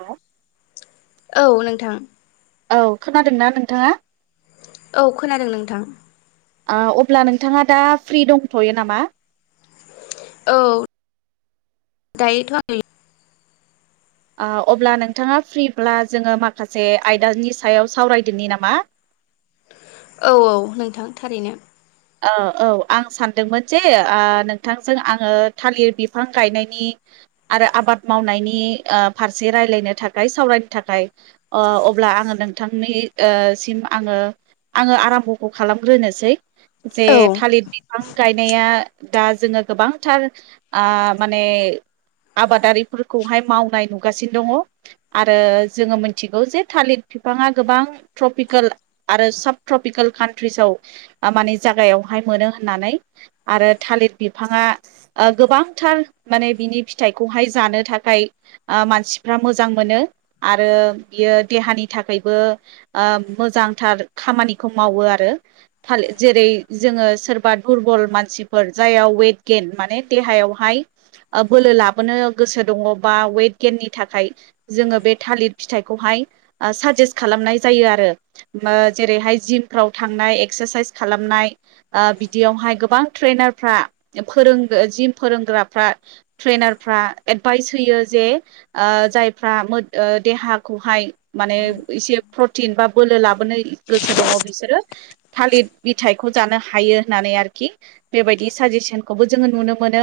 हा? औ नोंथां। औ खोनादोंना नोंथाङा? औ खोनादों नोंथां। अब्ला नोंथाङा दा फ्रि दंथ'यो नामा? औ दायो अब्ला नोंथाङा फ्रिब्ला जोङो माखासे आयदानि सायाव सावरायदोनि नामा? [inaudible] औ औ नोंथां थारैनो। औ औ आं सानदोंमोन जे नोंथांजों आङो थालिर बिफां गायनायनि आरो आबाद मावनायनि फारसे रायलायनो थाखाय सावरायनो थाखाय अब्ला आङो नोंथांनि सिम आङो आङो आराम्भ'खौ खालामग्रोनोसै। जे औ थालिर बिफां गायनाया दा जोङो गोबांथार माने आबादारिफोरखौहाय मावनाय नुगासिनो दङ आरो जोङो मिथिगौ जे थालिर बिफाङा गोबां ट्रपिकेल आरो साब ट्रपिकेल कान्ट्रिसाव माने जायायावहाय मोनो होननानै आरो थालिर बिफाङा गोबांथार माने बिनि फिथाइखौहाय जानो थाखाय मानसिफ्रा मोजां मोन आरो बियो दे देहानि थाखायबो ओ मोजांथार खामानिखौ मावो आरो था जेरै जोङो सोरबा दुरबल मानसिफोर जाययाव वेट गेेन माने देहायावहाय बोलो लाबोनो गोसो दङबा वेट गेेननि थाखाय जोङो बे थालिर फिथाइखौहाय साजेस खालामनाय जायो आरो जेरैहाय जिमफ्राव थांनाय एक्सारसाइस खालामनाय बिदियावहाय गोबां ट्रेनारफ्रा फोरों जिम फोरोंग्राफ्रा ट्रेनारफ्रा एडभाइस होयो जे ओ जायफ्रा ओ देहाखौहाय मसे प्रटिन बा बोलो लाबोनो गोसो दङ बिसोरो थालिर बिथाइखौ जानो हायो होननानै आरोखि बेबायदि साजेसनखौबो जोङो नुनो मोनो।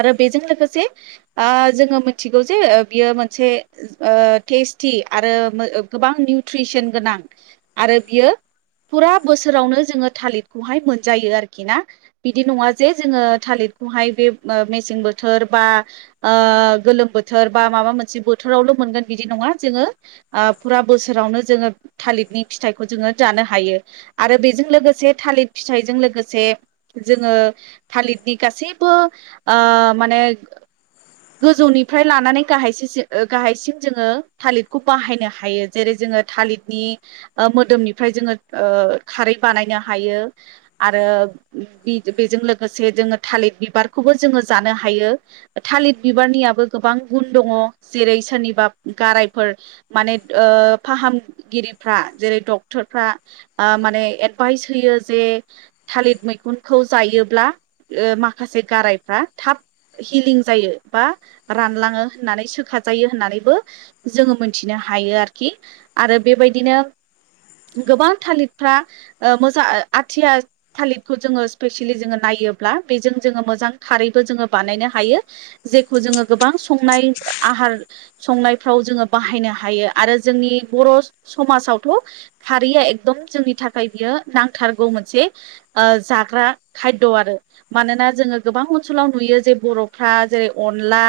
आरो बेजों लोगोसे ओ जोङो मिथिगौ जे बियो मोनसे ओ टेस्थि आरो गोबां निउट्रिसन गोनां आरो बियो फुरा बो बो सोरावनो जोङो थालिरखौहाय मोनजायो आरोखि ना बिदि नङा जे जोङो थालिरखौहा बे मेसें बोथोर बा ओ गोलोम बोथोर बा माबा मोनसे बोथोरावल' मोनगोन बिदि नङा जोङो फुरा बोसोरावनो जोङो थालिरिरनि फिथाइखौ जोङो जानो हायो। आरो बेजों लोगोसे थालिर फिथाइजों लोगोसे जोङो थालिरनि गासैबो ओ माने गोजौनिफ्राय लानानै गाहाय गाहायसिम जोङो थालिरखौ बाहायनो हायो जेरै जों ङो थालिरनि मोदोमनिफ्राय जोङो ओ खारै बानायनो हायो आरो बेजो बेजों लोगोसे जोङो थालिर बिबारखौ बो जोङो जानो हायो थालिर बिबारनियाबो गोबां गुन दङ जेरै सोरनिबा [unintelligible] गारायफोर माने ओ फाहामगिरिफ्रा जेरै डक्टरफ्रा आ मान ने एडभाइस होयो जे थालिर मैगुनखौ जायोब्ला ओ माखासे गारायफ्रा थाब हिलिं जायो बा रानलाङो होननानै सोखाजायो होननानैबो जोङो मोनथिनो हा हायो आरोखि आरो बेबायदिनो गोबां थालिर फ्रा ओ मोजां आथिया थालिरखौ जोङो स्पेसिलि जोङो नायोब्ला बेजों जोङो जा खारैबो जोङो बानायनो हायो जेखौ जोङो गोबां संनाय आहार संनाय फ्राव जोङो बाहायनो हायो आरो जोंनि बर' समाजावथ' खारैया एखदम जोंनि थाखाय बियो नांथारगौ मोनसे ओ जाग्रा खायद' आरो मानोना जों जों गोबां ओनसोलाव नुयो जे बर'फ्रा जेरै अनला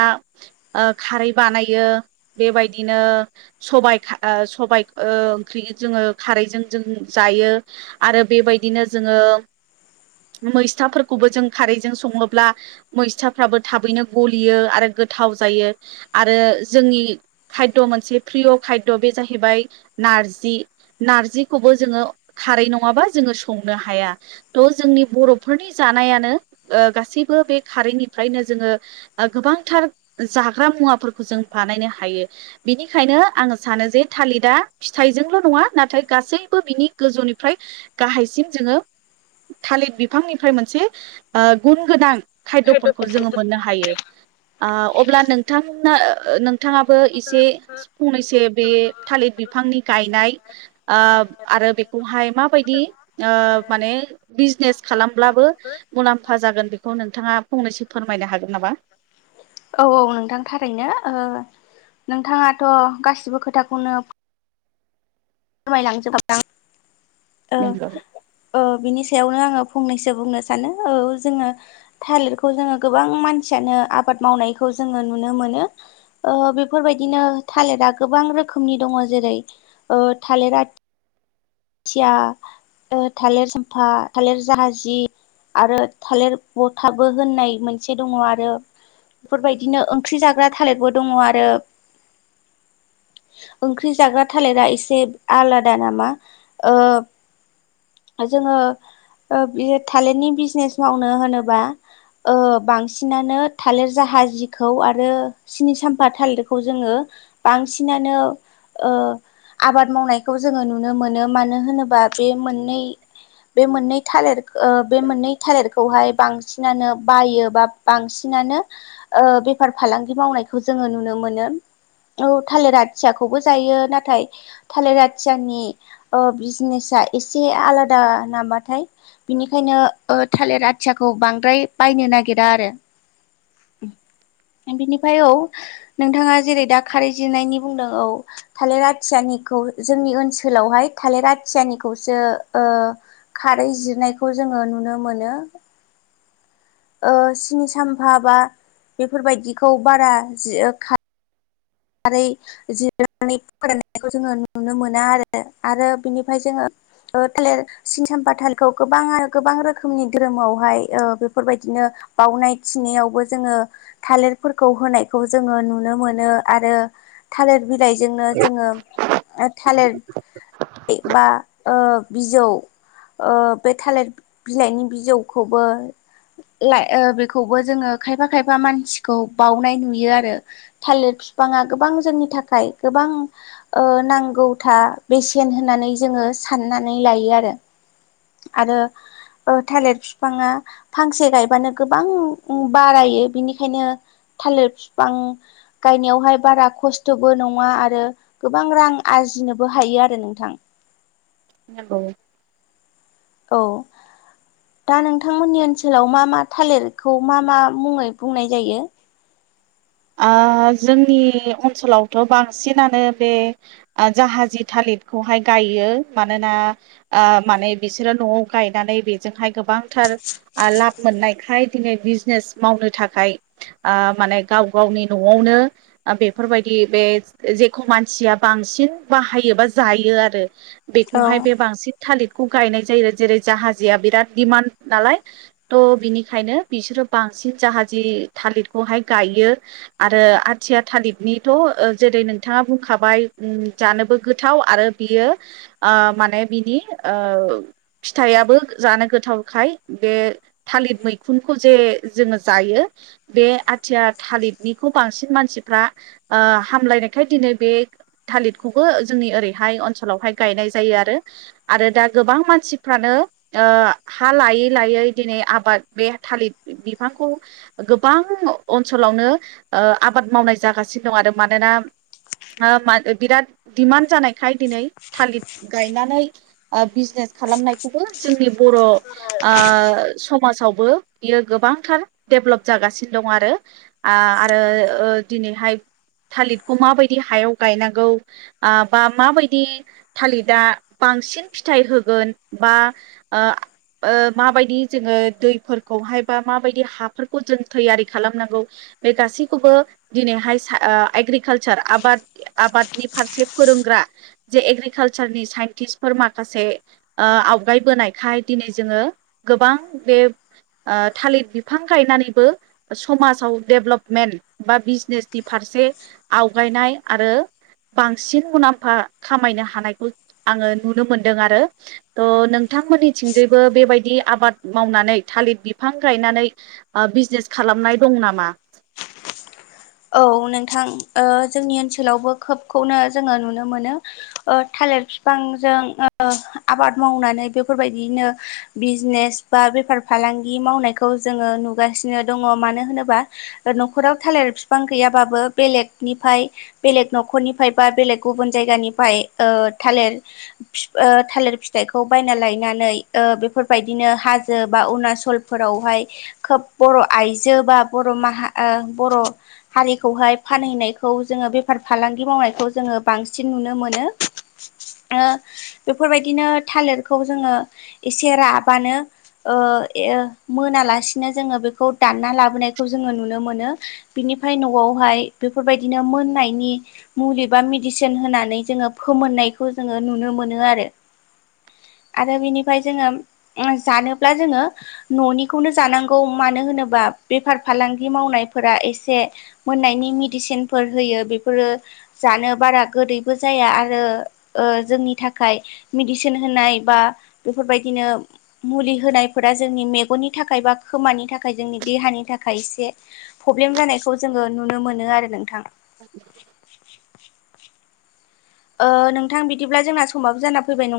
ओ खारै बानायो बेबायदिनो सबाय खा सबाय ओ ओंख्रि जोङो खारैजों जों जायो आरो बेबायदिनो जोङो मैस्थाफोरखौबो जों खारैजों सङोब्ला मैस्थाफ्राबो थाबैनो गलियो आरो गोथाव जायो आरो जोंनि खायद मोनसे प्रिय' खायद' बे जाहैबाय नारजि नारजिखौबो जोङो खारै नङाबा जोङो संनो हाया थ जोंनि बर'फोरनि जानायानो ओ गासैबो बे खारैनिफ्रायनो जोङो गोबांथार जाग्रा मुवाफोरखौ जों बानाय हायो बिनिखायनो आं सानो जे थालिरा फिथाइजोंल' नङा नाथाय गासै बो बिनि गोजौनिफ्राय गाहायसिम जोङो थालिर बिफांनिफ्राय मोनसे ओ गुन गोनां खायद'फोरखौ जोङो मोननो हायो आ अब्ला नों थां ओ नोंथाङाबो एसे फंनैसो बे थालिर बिफांनि गायनाय आ आरो बेखौहाय माबायदि आ माने बिजनेस खालामब्लाबो मुलाम्फा ज जागोन बेखौ नोंथाङा फंनैसो फोरमायनो हागोन नामा? औ औ नोंथां थारैनो नोंथाङाथ' गासिबो खोथाखौनो फोरमायलांजोब [unintelligible] नंगौ ओ बिनि सायावनो आङो फंनैसो बुंनो सानो औ जोङो थालिरखौ जोङो गोबां मानसिया जोङो आबाद मावनायखौ जोङो नुनो मोनो ओ बेफोरबायदिनो थालिरा गोबां रोखोम रोखोमनि दङ जेरै ओ थालिर आथि थिया ओ थालिर सामफा थालिर जाहाजि आरो थालिर बथाबो होननाय मोनसे दङ आरो। बेफोरबायदिनो ओंख्रि जाग्रा थालिरबो दङ आरो। ओंख्रि जाग्रा थालिरा एसे आलादा नामा। ओ। जोङो बे ओ थालिरनि बिजनेस मावनो होनोबा। ओ बांसिनानो थालिर जाहाजिखौ आरो सिनि साम्फा थालिरखौ जोङो। बांसिनानो ओ आबाद मावनायखौ जोङो नुनो मोनो। नो मानो होनोबा बे मोननै। बे मोननै थालिर ओ बे मोननै थालिरखौहाय बांसिनानो बायो बा बांसिन। नानो ओ बेफार फालांगि मावनायखौ जोङो नुनो मोनो औ थालिर आथियाखौबो जायो नाथाय थालिर आथियानि ओ बिजनेसा एसे आलादा नामाथाय बिनिखायनो ओ थालिर आथियाखौ बांद्राय बायनो नागिरा आरो। बिनिफ्राय औ नोंथाङा जेरै दा खारै जिनायनि बुंदों औ थालिर आथियानि खौ जोंनि ओनसोलावहाय थालिर आथियानिखौसो ओ। खारै जिरनायखौ जोङो नुनो मोनो। ओ सिनि साम्फा बा बेफोरबायदिखौ बारा जि खा रै जिरायनानै फोराननायखौ जोङो नुनो मोना आरो आरो बिनिफ्राय जोङो थालिर सिनिसामपा थालिरखौ गोबां गोबां रोखोमनि धोरोमावहाय बेफोरबायदिनो बाउनाय थिनायावबो जोङो थालिरफोरखौ होनायखौ जोङो नुनो मोनो आरो थालिर बिलाइजोंनो जोङो थालिर बा ओ बिजौ। बे थालिर बिलाइनि बिजौखौबो ला बेखौबो जोङो खायफा खायफा मानसिखौ बाउनाय नुयो आरो थालिर बिफाङा गोबां जोंनि थाखाय गोबां नांगौथा बेसेन होननानै जोङो साननानै लायो आरो आरो। थालिर बिफाङा फांसे गायबानो गोबां बारायो बिनिखायनो थालिर बिफां गायनायाव बेहाय बारा खस्थ'बो नङा आरो गोबां रां आरजिनोबो हायो आरो नोंथां। औ। औ। दा नोंथांमोननि ओनसोलाव मा मा थालिरखौ मा मा मुङै बुंनाय जायो। जोंनि ओनसोलावथ' बांसिनानो बे जाहाजि थालिर बेखौहाय गायो मानोना माने बिसोरो न'आव गायनानै बेजोंहाय गोबां थार लाब मोननायखाय दिनै बिजनेस मावनो थाखाय माने गाव गावनि न'आवनो बेफोरबायदि बे जेखौ मानसिया बांसिन बाहायो जायो आरो औ बेखौहाय बे बांसिन थालिरखौ गायनाय जायो जेरै जाहाजिआ बिराद दिडिमान्ड नालाय त' बिनिखायनो बिसोरो बांसिन जाहाज थालिरखौहाय गायो आरो आथिया थालिरनिथ' जेरै नोंथाङा बुंखाबाय जानो गोथाव आरो बियो माने बिनि फिथाइयाबो जानो। गोथावखाय बे थालिर मैखुनखौ जे जोङो जायो बे आ थिया थालिरनिखौ बांसिन मानसिफ्रा हामलायनायखाय दिनै बे थालिरिरखौबो जोंनि ओरैहाय ओनसोलावहाय गायनाय जायो आरो आरो दा गोबां मानसिफ्रानो हा लायै लायै दिनै आबाद बे थालिर बिफांखौ गोबां। ओनसोलावनो आबाद मावनाय जागासिनो दं आरो मानोना ओ मा बिराद दिडमान्ड जानायखाय दिनै थालिर गायनानै बिजनेस खालामनायखौबो जोंनि बर' ओ समाजावबो बियो गोबांथार डेभलप जागासिनो दं आरो आं आरो ओ दिनैहाय थालिरखौ माबायदि हायाव गायनांगौ ओ बा माबायदि थालिरा बांसिन फिथाइ होगोन बा ओ ओ माबायदि जोङो दैफोरखौहाय बा माबायदि हाफोरखौ जों थैयारि खालामनां गौ बे गासैखौबो दिनैहाय सा ओ एग्रिकालसार आबाद आबादनि फारसे फोरोंग्रा जे एग्रिकालसारनि साइन्टिस्टफोर माखासे ओ आवगायबोनायखाय दिनै जोंङो गोबां बे ओ थालिर बिफां गनानै बो समाजाव डेभेलपमेन्ट बा बिजनेसनि फारसे आवगायनाय आरो बांसिन मुलाम्फा खामायनो हानायखौ आङो नुनो मोनदों आरो त' नों थांमोननिथिंजायबो बेबायदि आबाद मावनानै थालिर बिफां गायनानै बिजनेस खालामनाय दं नामा औ नोंथां जोंनि ओनसोलावबो खोबखौनो जोङो नुनो मोनो ओ थालिर बिफांजों ओ आबाद मावनानै बेफोरबायदिनो बिजनेस बा बे बेफार फालांगि मावनायखौ जोङो नुगासिनो दङ मानो होनोबा न'खराव थालिर बिफां गैयाबाबो बेलेगनिफ्राय बेलेग न'खरनिफ्राय बा बेलेग गुबुन जायगानिफ्राय ओ थालिर फि ओ थालिर फिथाइखौ बायना लायनानै ओ बेफोरबायदिनो हाजो बा अरुणाचलफोरावहाय खोब बर' आइजो बा बर' माह ओ बर' हारिखौहाय फानहैनायखौ जोङो बेफार फालांगि मावनायखौ जोङो बांसिन नुनो मोनो। बेफोरबायदिनो थालिरखौ जोङो एसे राबानो। ओ मोनालासिनो जोङो बेखौ दानना लाबोनायखौ जोङो नुनो मोनो बिनिफ्राय। [unintelligible] य न'आवहाय बेफोरबायदिनो मोननायनि मुलि बा मेदिसिन होनानै जोङो फोननाय। नाय जोङो नुनो मोनो आरो [inaudible] आरो बिनिफ्राय जोङो जानोब्ला जोङो न'निखौनो जानांगौ मानो होनोब्ला। बेफार फालांगि मावनायफोरा एसे। मोननायनि मेडिसिनफोर होयो बेफोरो जानो बारा गोदैबो जाया आरो। ओ जोंनि थाखाय मेडिसिन होनाय बा बेफोरबायदिनो मुलि होनाय। फोर जोंनि मेगननि थाखाय बा खोमानि थाखाय जोंनि देहानि थाखाय एसे प्रब्लेम जानायखौ। जोङो नुनो मोनो आरो नोंथां। [inaudible] [inaudible] ओ नोंथां बिदिब्ला जोंना समाबो जाना फैबाय नङा।